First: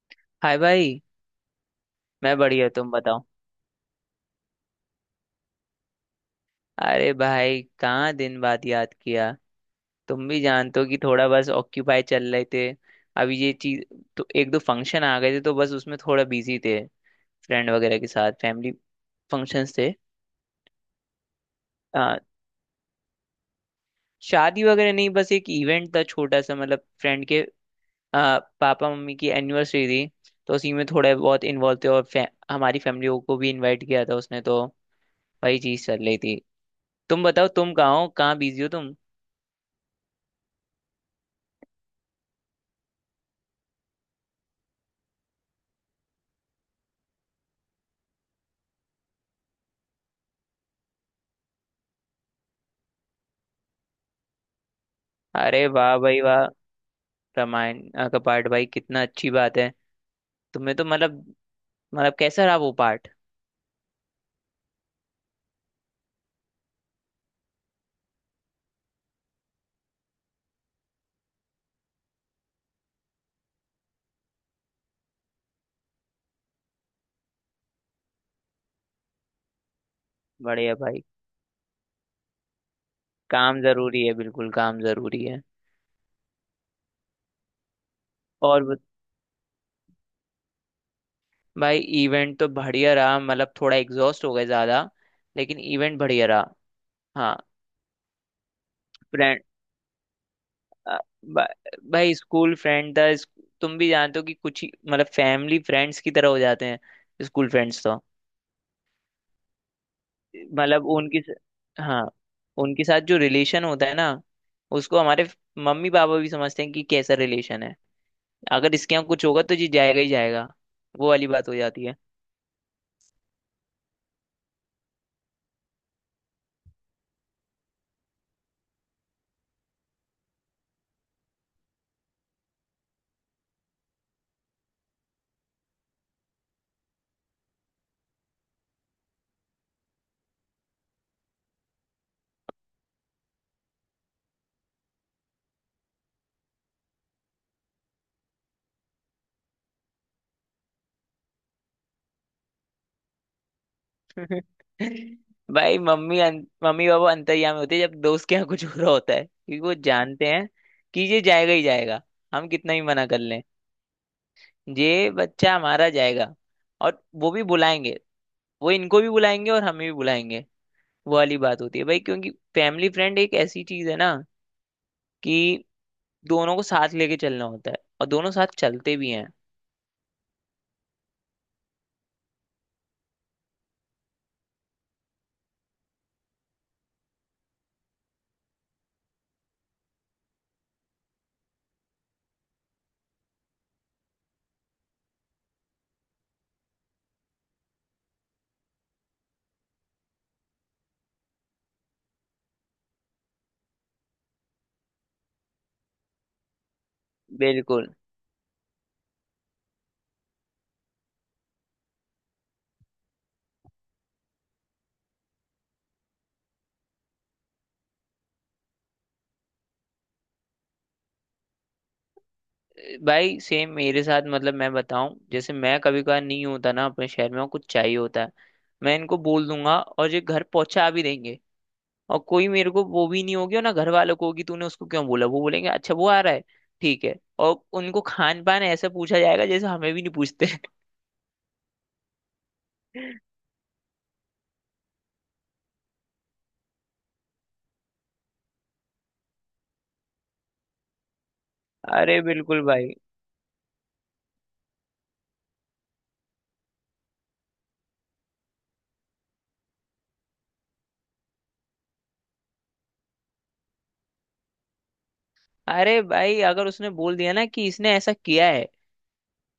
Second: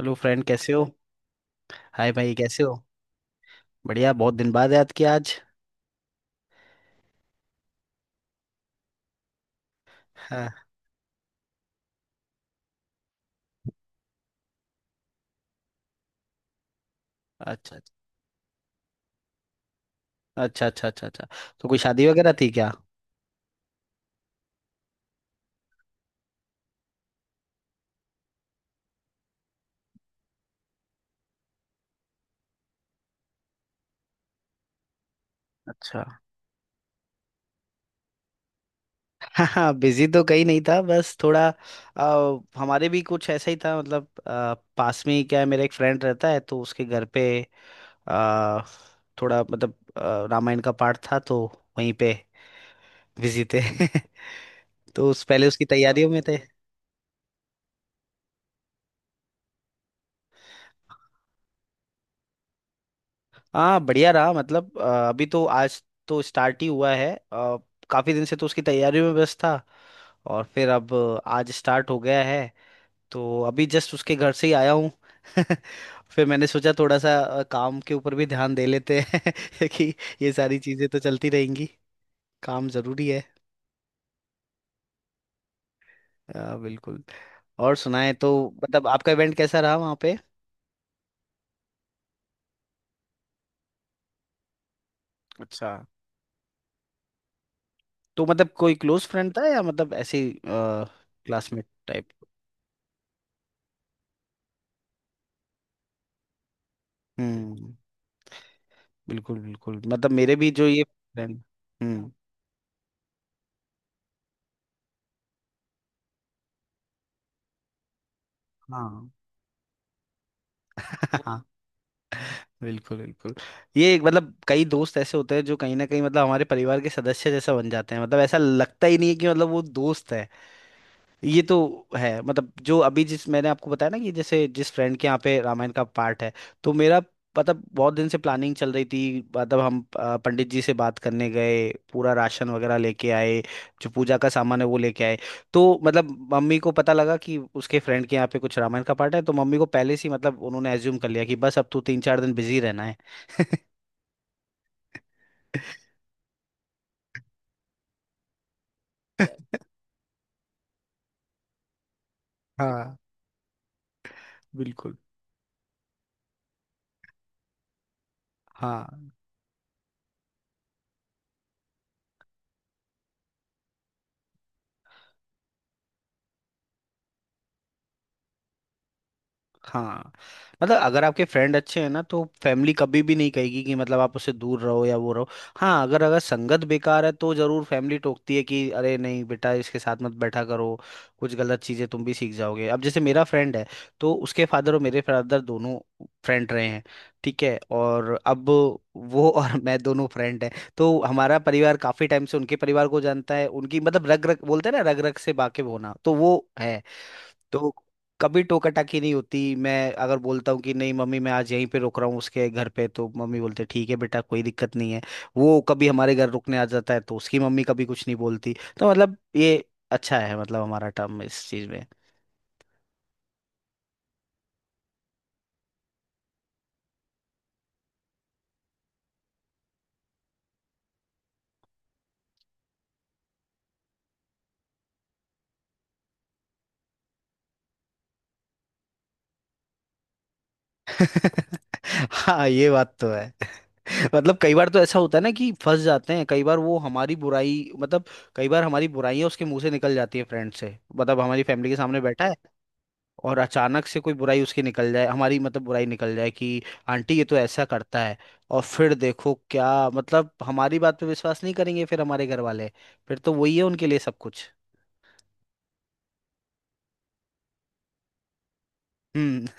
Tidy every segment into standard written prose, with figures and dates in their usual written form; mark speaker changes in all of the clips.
Speaker 1: Hello friend,
Speaker 2: hi
Speaker 1: कैसे हो।
Speaker 2: भाई।
Speaker 1: हाय भाई,
Speaker 2: मैं
Speaker 1: कैसे
Speaker 2: बढ़िया,
Speaker 1: हो।
Speaker 2: तुम बताओ।
Speaker 1: बढ़िया, बहुत दिन बाद याद किया आज।
Speaker 2: अरे भाई, कहाँ दिन बाद याद किया। तुम भी
Speaker 1: हाँ।
Speaker 2: जानते हो कि थोड़ा बस ऑक्यूपाई चल रहे थे। अभी ये चीज, तो एक दो फंक्शन आ गए थे तो बस उसमें थोड़ा बिजी थे। फ्रेंड
Speaker 1: अच्छा,
Speaker 2: वगैरह के साथ फैमिली फंक्शंस थे।
Speaker 1: अच्छा, अच्छा, अच्छा, अच्छा। तो कोई शादी
Speaker 2: आ,
Speaker 1: वगैरह थी क्या?
Speaker 2: शादी वगैरह नहीं, बस एक इवेंट था छोटा सा, मतलब फ्रेंड के पापा मम्मी की एनिवर्सरी थी। तो उसी में थोड़ा बहुत इन्वॉल्व थे और हमारी फैमिली को भी इन्वाइट किया था उसने, तो वही चीज
Speaker 1: अच्छा।
Speaker 2: चल रही थी। तुम बताओ, तुम कहाँ हो, कहाँ बिजी हो तुम।
Speaker 1: हाँ हाँ, बिजी तो कहीं नहीं था, बस थोड़ा हमारे भी कुछ ऐसा ही था, मतलब पास में ही क्या है, मेरा एक फ्रेंड रहता है तो उसके घर पे आ, थोड़ा मतलब रामायण का पाठ था तो वहीं पे बिजी थे। तो उस पहले उसकी
Speaker 2: अरे वाह
Speaker 1: तैयारियों में
Speaker 2: भाई
Speaker 1: थे।
Speaker 2: वाह। रामायण का पार्ट भाई, कितना अच्छी बात है। तुम्हें तो मतलब, मतलब कैसा रहा वो पार्ट।
Speaker 1: हाँ, बढ़िया रहा, मतलब अभी तो आज तो स्टार्ट ही हुआ है। काफी दिन से तो उसकी तैयारी में व्यस्त था, और फिर अब आज स्टार्ट हो गया है। तो अभी जस्ट उसके घर से ही आया हूँ। फिर मैंने सोचा थोड़ा सा काम के ऊपर भी ध्यान दे लेते हैं, कि ये सारी
Speaker 2: बढ़िया
Speaker 1: चीजें तो
Speaker 2: भाई।
Speaker 1: चलती रहेंगी। काम जरूरी है।
Speaker 2: काम जरूरी है, बिल्कुल काम जरूरी है।
Speaker 1: बिल्कुल। और सुनाए तो,
Speaker 2: और ब-
Speaker 1: मतलब आपका इवेंट कैसा रहा वहाँ पे?
Speaker 2: भाई, इवेंट तो बढ़िया रहा, मतलब थोड़ा एग्जॉस्ट हो गए ज्यादा, लेकिन
Speaker 1: अच्छा।
Speaker 2: इवेंट बढ़िया रहा। हाँ।
Speaker 1: तो मतलब कोई क्लोज फ्रेंड
Speaker 2: फ्रेंड,
Speaker 1: था या मतलब ऐसे क्लासमेट टाइप?
Speaker 2: भाई स्कूल फ्रेंड था तुम भी जानते हो कि कुछ ही मतलब फैमिली फ्रेंड्स की तरह हो जाते हैं, स्कूल
Speaker 1: हम्म।
Speaker 2: फ्रेंड्स तो।
Speaker 1: बिल्कुल बिल्कुल, मतलब मेरे भी जो ये
Speaker 2: मतलब उनके स-
Speaker 1: friend-
Speaker 2: हाँ,
Speaker 1: हम्म।
Speaker 2: उनके साथ जो रिलेशन होता है ना, उसको हमारे मम्मी पापा भी समझते हैं कि कैसा रिलेशन है। अगर इसके यहाँ
Speaker 1: हाँ।
Speaker 2: कुछ होगा तो ये जाएगा ही जाएगा। वो वाली
Speaker 1: हाँ।
Speaker 2: बात हो जाती है।
Speaker 1: बिल्कुल बिल्कुल। ये एक, मतलब कई दोस्त ऐसे होते हैं जो कहीं ना कहीं, मतलब हमारे परिवार के सदस्य जैसा बन जाते हैं, मतलब ऐसा लगता ही नहीं है कि मतलब वो दोस्त है। ये तो है, मतलब जो अभी, जिस मैंने आपको बताया ना कि जैसे जिस फ्रेंड के यहाँ पे रामायण का पार्ट है, तो मेरा मतलब बहुत दिन से प्लानिंग चल रही थी। मतलब हम पंडित जी से बात करने गए, पूरा राशन वगैरह लेके आए, जो पूजा का सामान है वो लेके आए। तो मतलब मम्मी को पता लगा कि उसके फ्रेंड के यहाँ पे कुछ रामायण का पार्ट है, तो मम्मी को पहले से ही, मतलब उन्होंने एज्यूम कर लिया कि बस अब तू तीन चार दिन बिजी रहना है।
Speaker 2: भाई मम्मी पापा अंतर्यामी होते हैं जब दोस्त के यहाँ कुछ हो रहा होता है, क्योंकि वो जानते हैं कि ये जाएगा ही जाएगा। हम कितना ही
Speaker 1: हाँ।
Speaker 2: मना कर लें,
Speaker 1: बिल्कुल।
Speaker 2: ये बच्चा हमारा जाएगा। और वो भी बुलाएंगे, वो इनको भी
Speaker 1: हाँ
Speaker 2: बुलाएंगे और हमें भी बुलाएंगे। वो वाली बात होती है भाई, क्योंकि फैमिली फ्रेंड एक ऐसी चीज है ना कि दोनों को साथ लेके चलना होता है और दोनों साथ चलते भी हैं।
Speaker 1: हाँ, मतलब अगर आपके फ्रेंड अच्छे हैं ना, तो फैमिली कभी भी नहीं कहेगी कि मतलब आप उससे दूर रहो या वो रहो। हाँ, अगर अगर संगत बेकार है तो जरूर फैमिली टोकती है कि अरे नहीं बेटा, इसके साथ मत बैठा करो। कुछ गलत चीजें तुम भी सीख जाओगे। अब जैसे मेरा फ्रेंड है, तो उसके फादर और मेरे फादर दोनों फ्रेंड रहे हैं, ठीक है? और अब वो और मैं दोनों फ्रेंड हैं। तो हमारा परिवार काफी टाइम से उनके परिवार को जानता है, उनकी मतलब रग रग, बोलते हैं ना, रग रग से वाकिफ होना, तो वो है। तो
Speaker 2: बिल्कुल।
Speaker 1: कभी टोकाटाकी नहीं होती। मैं अगर बोलता हूँ कि नहीं मम्मी, मैं आज यहीं पे रुक रहा हूँ उसके घर पे, तो मम्मी बोलते ठीक है बेटा, कोई दिक्कत नहीं है। वो कभी हमारे घर रुकने आ जाता है तो उसकी मम्मी कभी कुछ नहीं बोलती। तो मतलब ये अच्छा है, मतलब हमारा टर्म इस चीज में।
Speaker 2: भाई सेम मेरे साथ, मतलब मैं बताऊं, जैसे मैं कभी कभार नहीं होता ना अपने शहर में और कुछ चाहिए होता है, मैं इनको बोल दूंगा और ये घर पहुंचा भी देंगे। और कोई मेरे को वो भी नहीं होगी और ना घर वालों को होगी तूने उसको क्यों बोला, वो बोलेंगे अच्छा वो आ रहा है, ठीक है। और उनको खान पान ऐसा पूछा जाएगा जैसे हमें भी नहीं पूछते।
Speaker 1: हाँ, ये बात तो है। मतलब कई बार तो ऐसा होता है ना कि फंस जाते हैं। कई बार वो हमारी बुराई, मतलब कई बार हमारी बुराइयां उसके मुंह से निकल जाती है, फ्रेंड से, मतलब हमारी फैमिली के सामने
Speaker 2: अरे
Speaker 1: बैठा है।
Speaker 2: बिल्कुल भाई।
Speaker 1: और अचानक से कोई बुराई उसकी निकल जाए, हमारी मतलब बुराई निकल जाए कि आंटी ये तो ऐसा करता है। और फिर देखो क्या, मतलब हमारी बात पे विश्वास नहीं करेंगे फिर हमारे घर वाले। फिर तो वही है उनके लिए सब कुछ।
Speaker 2: अरे भाई, अगर उसने बोल दिया ना कि इसने ऐसा किया है,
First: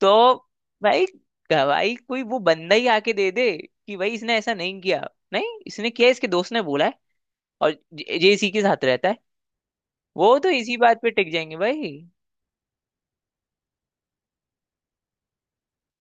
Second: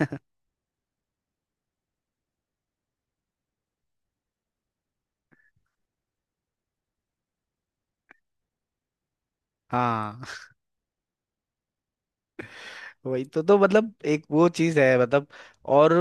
Speaker 2: तो भाई, गवाही कोई वो बंदा ही आके दे दे कि भाई इसने ऐसा नहीं किया। नहीं, इसने किया, इसके दोस्त ने बोला है और जे जे इसी के साथ रहता है।
Speaker 1: हाँ,
Speaker 2: वो तो इसी बात पे टिक जाएंगे भाई।
Speaker 1: वही तो मतलब एक वो चीज है, मतलब। और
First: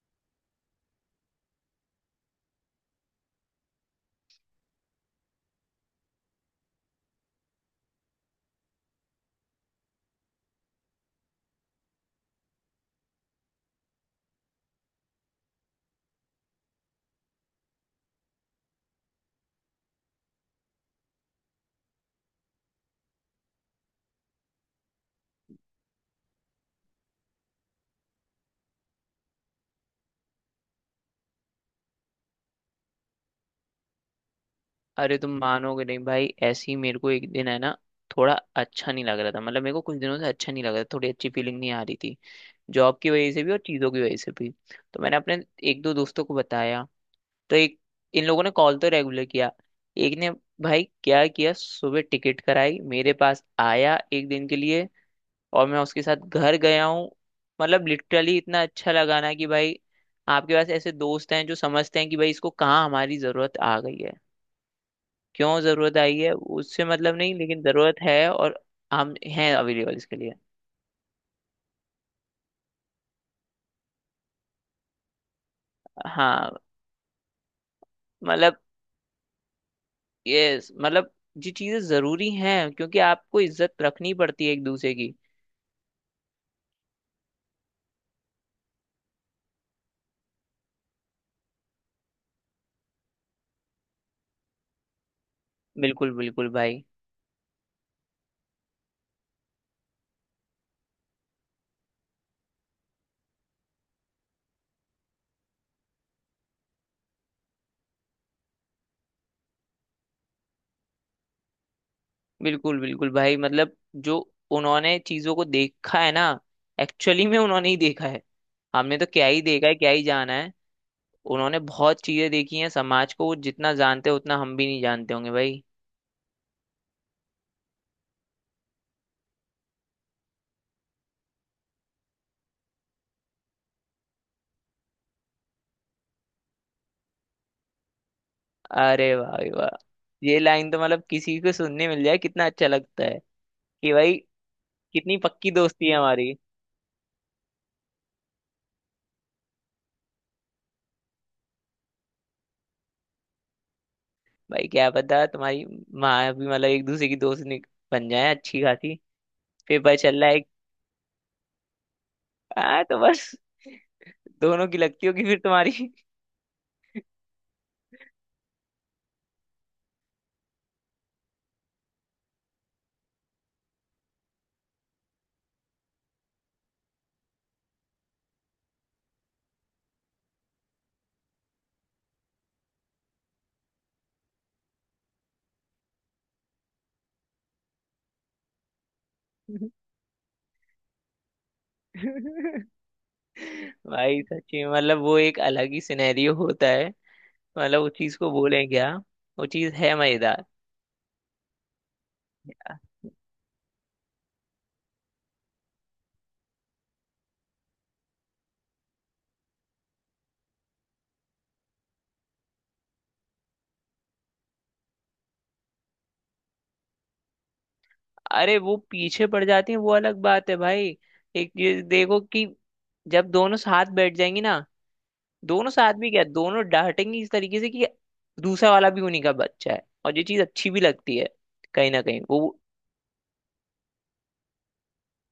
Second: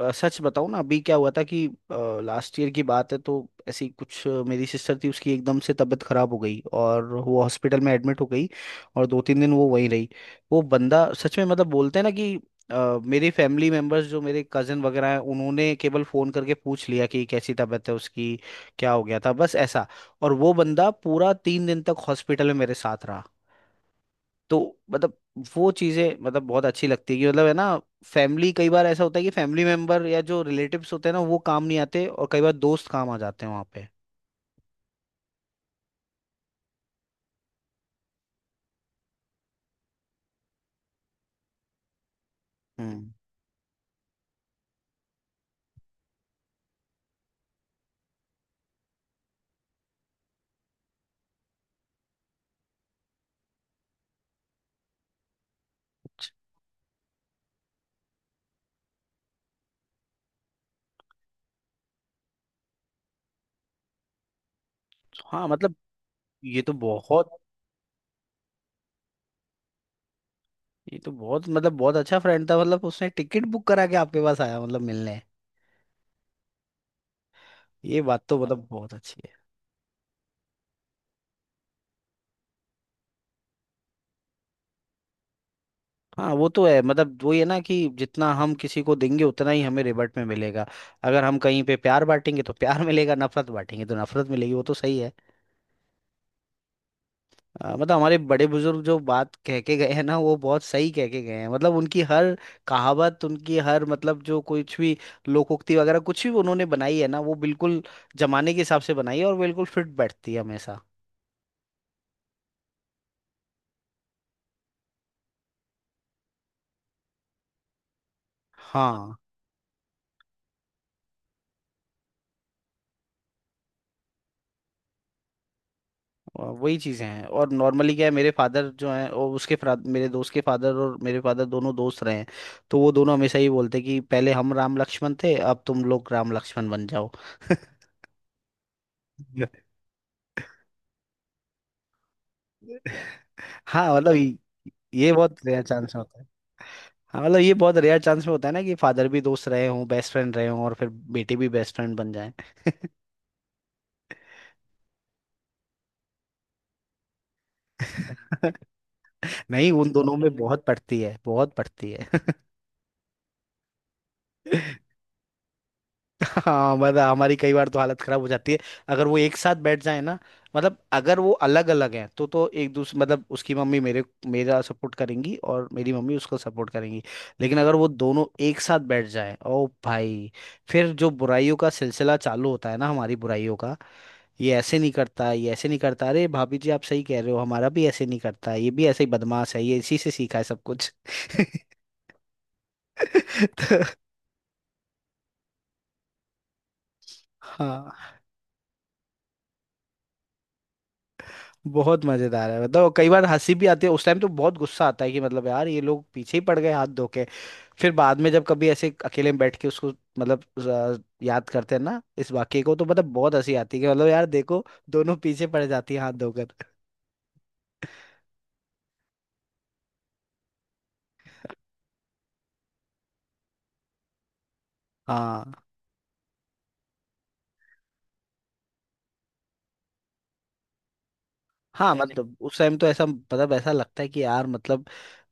Speaker 1: सच बताऊं ना, अभी क्या हुआ था कि लास्ट ईयर की बात है। तो ऐसी कुछ मेरी सिस्टर थी, उसकी एकदम से तबीयत खराब हो गई और वो हॉस्पिटल में एडमिट हो गई, और दो तीन दिन वो वहीं रही। वो बंदा सच में, मतलब बोलते हैं ना कि मेरे फैमिली मेंबर्स, जो मेरे कजन वगैरह हैं, उन्होंने केवल फोन करके पूछ लिया कि कैसी तबीयत है उसकी, क्या हो गया था, बस ऐसा। और वो बंदा पूरा तीन दिन तक हॉस्पिटल में मेरे साथ रहा। तो मतलब वो चीजें, मतलब बहुत अच्छी लगती है कि मतलब है ना, फैमिली, कई बार ऐसा होता है कि फैमिली मेंबर या जो रिलेटिव्स होते हैं ना, वो काम नहीं आते, और कई बार दोस्त काम आ जाते हैं वहां पे।
Speaker 2: अरे तुम मानोगे नहीं भाई, ऐसे ही मेरे को एक दिन है ना, थोड़ा अच्छा नहीं लग रहा था, मतलब मेरे को कुछ दिनों से अच्छा नहीं लग रहा था, थोड़ी अच्छी फीलिंग नहीं आ रही थी। जॉब
Speaker 1: हम्म।
Speaker 2: की वजह से भी और चीज़ों की वजह से भी। तो मैंने अपने एक दो दोस्तों को बताया। तो एक, इन लोगों ने कॉल तो रेगुलर किया। एक ने भाई क्या किया, सुबह टिकट कराई, मेरे पास आया एक दिन के लिए, और मैं उसके साथ घर गया हूँ। मतलब लिटरली इतना अच्छा लगा ना कि भाई, आपके पास ऐसे दोस्त हैं जो समझते हैं कि भाई इसको कहाँ हमारी जरूरत आ गई है।
Speaker 1: हाँ।
Speaker 2: क्यों
Speaker 1: मतलब
Speaker 2: जरूरत आई है
Speaker 1: ये तो
Speaker 2: उससे मतलब नहीं,
Speaker 1: बहुत
Speaker 2: लेकिन जरूरत है और हम हैं अवेलेबल इसके लिए।
Speaker 1: ये तो बहुत मतलब बहुत अच्छा फ्रेंड था, मतलब उसने टिकट बुक करा के आपके पास आया, मतलब मिलने।
Speaker 2: हाँ
Speaker 1: ये बात तो
Speaker 2: मतलब,
Speaker 1: मतलब बहुत अच्छी है।
Speaker 2: ये मतलब ये चीजें जरूरी हैं क्योंकि आपको इज्जत रखनी पड़ती है एक दूसरे की।
Speaker 1: हाँ, वो तो है, मतलब वो ये ना कि जितना हम किसी को देंगे उतना ही हमें रिबट में मिलेगा। अगर हम कहीं पे प्यार बांटेंगे तो प्यार मिलेगा, नफरत बांटेंगे तो नफरत मिलेगी, वो तो सही है।
Speaker 2: बिल्कुल बिल्कुल भाई।
Speaker 1: मतलब हमारे बड़े बुजुर्ग जो बात कह के गए हैं ना, वो बहुत सही कह के गए हैं, मतलब उनकी हर, कहावत उनकी हर, मतलब जो कुछ भी लोकोक्ति वगैरह कुछ भी उन्होंने बनाई है ना, वो बिल्कुल जमाने के हिसाब से बनाई है और बिल्कुल फिट बैठती है हमेशा।
Speaker 2: बिल्कुल बिल्कुल भाई, मतलब जो उन्होंने चीजों को देखा है ना, एक्चुअली में उन्होंने ही देखा है। हमने तो
Speaker 1: हाँ,
Speaker 2: क्या ही देखा है, क्या ही जाना है। उन्होंने बहुत चीजें देखी हैं, समाज को वो जितना जानते हैं उतना हम भी नहीं जानते होंगे भाई।
Speaker 1: वही चीजें हैं। और नॉर्मली क्या है, मेरे फादर जो हैं और उसके मेरे दोस्त के फादर और मेरे फादर दोनों दोस्त रहे हैं। तो वो दोनों हमेशा ही बोलते कि पहले हम राम लक्ष्मण थे, अब तुम लोग राम लक्ष्मण बन जाओ।
Speaker 2: अरे भाई वाह। ये लाइन तो मतलब किसी को सुनने मिल जाए कितना अच्छा लगता है कि
Speaker 1: हाँ मतलब
Speaker 2: भाई
Speaker 1: ये
Speaker 2: कितनी
Speaker 1: बहुत
Speaker 2: पक्की
Speaker 1: रेयर
Speaker 2: दोस्ती
Speaker 1: चांस
Speaker 2: है
Speaker 1: होता है।
Speaker 2: हमारी।
Speaker 1: हाँ, मतलब ये बहुत रेयर चांस में होता है ना कि फादर भी दोस्त रहे हों, बेस्ट फ्रेंड रहे हों, और फिर बेटे भी बेस्ट फ्रेंड बन जाएं।
Speaker 2: भाई क्या पता तुम्हारी माँ भी मतलब एक दूसरे की बन जाए अच्छी खासी।
Speaker 1: नहीं, उन
Speaker 2: पेपर
Speaker 1: दोनों
Speaker 2: चल रहा
Speaker 1: में
Speaker 2: है।
Speaker 1: बहुत पड़ती है, बहुत पड़ती है।
Speaker 2: हाँ तो बस, दोनों की लगती होगी फिर तुम्हारी।
Speaker 1: हाँ मतलब हमारी कई बार तो हालत खराब हो जाती है, अगर वो एक साथ बैठ जाए ना। मतलब अगर वो अलग अलग हैं तो एक दूसरे, मतलब उसकी मम्मी मेरे मेरा सपोर्ट करेंगी और मेरी मम्मी उसको सपोर्ट करेंगी। लेकिन अगर वो दोनों एक साथ बैठ जाएं, ओ भाई, फिर जो बुराइयों का सिलसिला चालू होता है ना, हमारी बुराइयों का। ये ऐसे नहीं करता, ये ऐसे नहीं करता, अरे भाभी जी आप सही कह रहे हो, हमारा भी ऐसे नहीं करता, ये भी ऐसे ही बदमाश है, ये इसी से सीखा है सब कुछ। तो
Speaker 2: भाई सच्ची में, मतलब वो एक अलग ही सिनेरियो होता है। मतलब उस चीज
Speaker 1: हाँ,
Speaker 2: को बोले क्या, वो चीज है मजेदार।
Speaker 1: बहुत मजेदार है, मतलब कई बार हंसी भी आती है। उस टाइम तो बहुत गुस्सा आता है कि मतलब यार ये लोग पीछे ही पड़ गए हाथ धो के। फिर बाद में जब कभी ऐसे अकेले में बैठ के उसको, मतलब याद करते हैं ना इस वाक्य को, तो मतलब बहुत हंसी आती है कि मतलब यार देखो, दोनों पीछे पड़ जाती है हाथ धोकर।
Speaker 2: अरे वो पीछे पड़ जाती है वो अलग बात है भाई। एक चीज देखो कि जब दोनों साथ बैठ जाएंगी ना,
Speaker 1: हाँ
Speaker 2: दोनों साथ भी क्या, दोनों डांटेंगी इस तरीके से कि दूसरा वाला भी उन्हीं का बच्चा है, और ये चीज अच्छी भी लगती है
Speaker 1: हाँ,
Speaker 2: कहीं
Speaker 1: है
Speaker 2: ना
Speaker 1: ना,
Speaker 2: कहीं
Speaker 1: मतलब उस
Speaker 2: वो।
Speaker 1: टाइम तो ऐसा, मतलब ऐसा लगता है कि यार मतलब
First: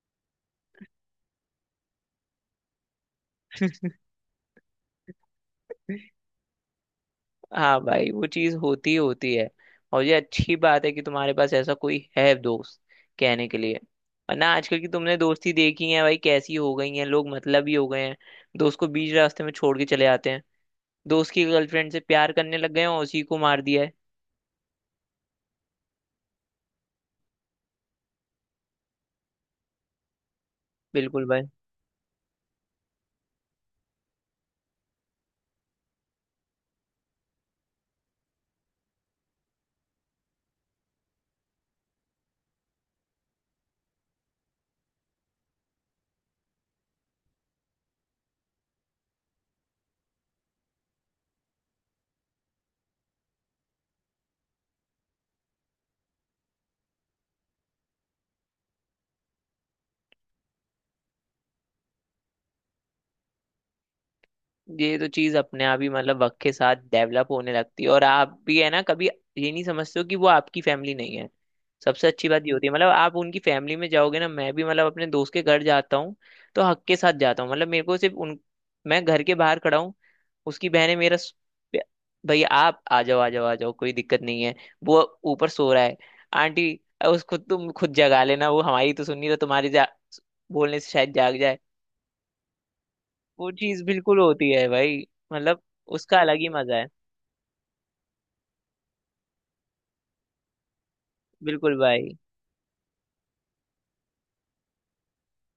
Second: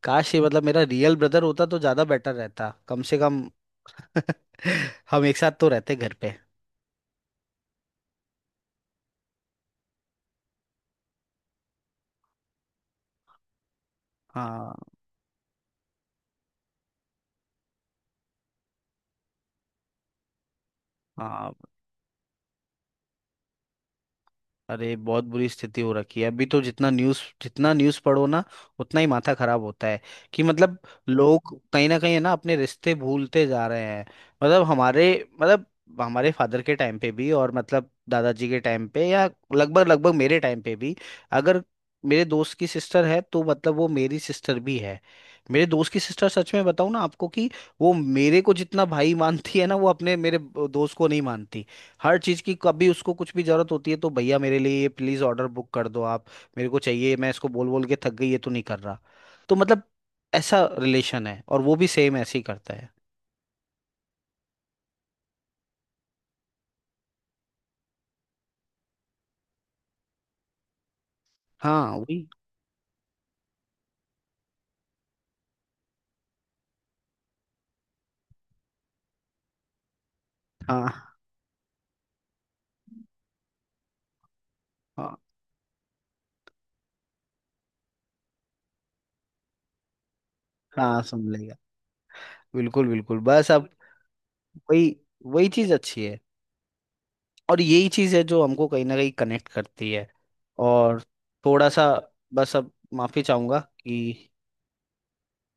Speaker 1: काश ये, मतलब मेरा रियल ब्रदर होता तो ज्यादा बेटर रहता, कम से कम। हम एक साथ तो रहते घर पे।
Speaker 2: हाँ भाई, वो चीज होती ही होती है। और ये अच्छी बात है कि तुम्हारे पास ऐसा कोई है दोस्त कहने के लिए। वरना
Speaker 1: हाँ
Speaker 2: आजकल की तुमने दोस्ती देखी है भाई, कैसी हो गई है, लोग मतलब ही हो गए हैं। दोस्त को बीच रास्ते में छोड़ के चले आते हैं, दोस्त की
Speaker 1: हाँ।
Speaker 2: गर्लफ्रेंड से प्यार करने लग गए हैं और उसी को मार दिया है।
Speaker 1: अरे बहुत बुरी स्थिति हो रखी है अभी तो, जितना न्यूज़ पढ़ो ना, उतना ही माथा खराब होता है। कि मतलब
Speaker 2: बिल्कुल भाई।
Speaker 1: लोग कहीं ना कहीं है ना, अपने रिश्ते भूलते जा रहे हैं। मतलब मतलब हमारे फादर के टाइम पे भी, और मतलब दादाजी के टाइम पे, या लगभग लगभग मेरे टाइम पे भी। अगर मेरे दोस्त की सिस्टर है तो मतलब वो मेरी सिस्टर भी है। मेरे दोस्त की सिस्टर, सच में बताऊं ना आपको कि वो मेरे को जितना भाई मानती है ना, वो अपने मेरे दोस्त को नहीं मानती। हर चीज़ की, कभी उसको कुछ भी ज़रूरत होती है तो भैया मेरे लिए ये प्लीज़ ऑर्डर बुक कर दो आप, मेरे को चाहिए, मैं इसको बोल बोल के थक गई, ये तो नहीं कर रहा। तो मतलब ऐसा रिलेशन है, और वो भी सेम ऐसे ही करता है।
Speaker 2: ये तो चीज अपने आप ही मतलब वक्त के साथ डेवलप होने लगती है, और आप भी है ना, कभी ये नहीं समझते हो कि वो आपकी फैमिली नहीं है।
Speaker 1: हाँ,
Speaker 2: सबसे
Speaker 1: वही।
Speaker 2: अच्छी बात ये होती है, मतलब आप उनकी फैमिली में जाओगे ना, मैं भी मतलब अपने दोस्त के घर जाता हूँ तो हक के साथ जाता हूँ। मतलब मेरे को सिर्फ उन, मैं घर के बाहर खड़ा हूँ, उसकी बहन है
Speaker 1: हाँ
Speaker 2: मेरा स- भैया आप आ जाओ आ जाओ आ जाओ, कोई दिक्कत नहीं है। वो
Speaker 1: हाँ
Speaker 2: ऊपर सो रहा है। आंटी, उसको तुम खुद जगा लेना, वो हमारी तो सुन नहीं रहा, तुम्हारी जा बोलने से
Speaker 1: हाँ।
Speaker 2: शायद
Speaker 1: सुन
Speaker 2: जाग
Speaker 1: लेगा।
Speaker 2: जाए।
Speaker 1: बिल्कुल बिल्कुल, बस
Speaker 2: वो
Speaker 1: अब।
Speaker 2: चीज बिल्कुल होती है
Speaker 1: वही
Speaker 2: भाई।
Speaker 1: वही
Speaker 2: मतलब
Speaker 1: चीज़ अच्छी है।
Speaker 2: उसका अलग ही मजा है।
Speaker 1: और यही चीज़ है जो हमको कहीं ना कहीं कनेक्ट करती है। और थोड़ा
Speaker 2: बिल्कुल
Speaker 1: सा,
Speaker 2: भाई।
Speaker 1: बस अब माफ़ी चाहूँगा कि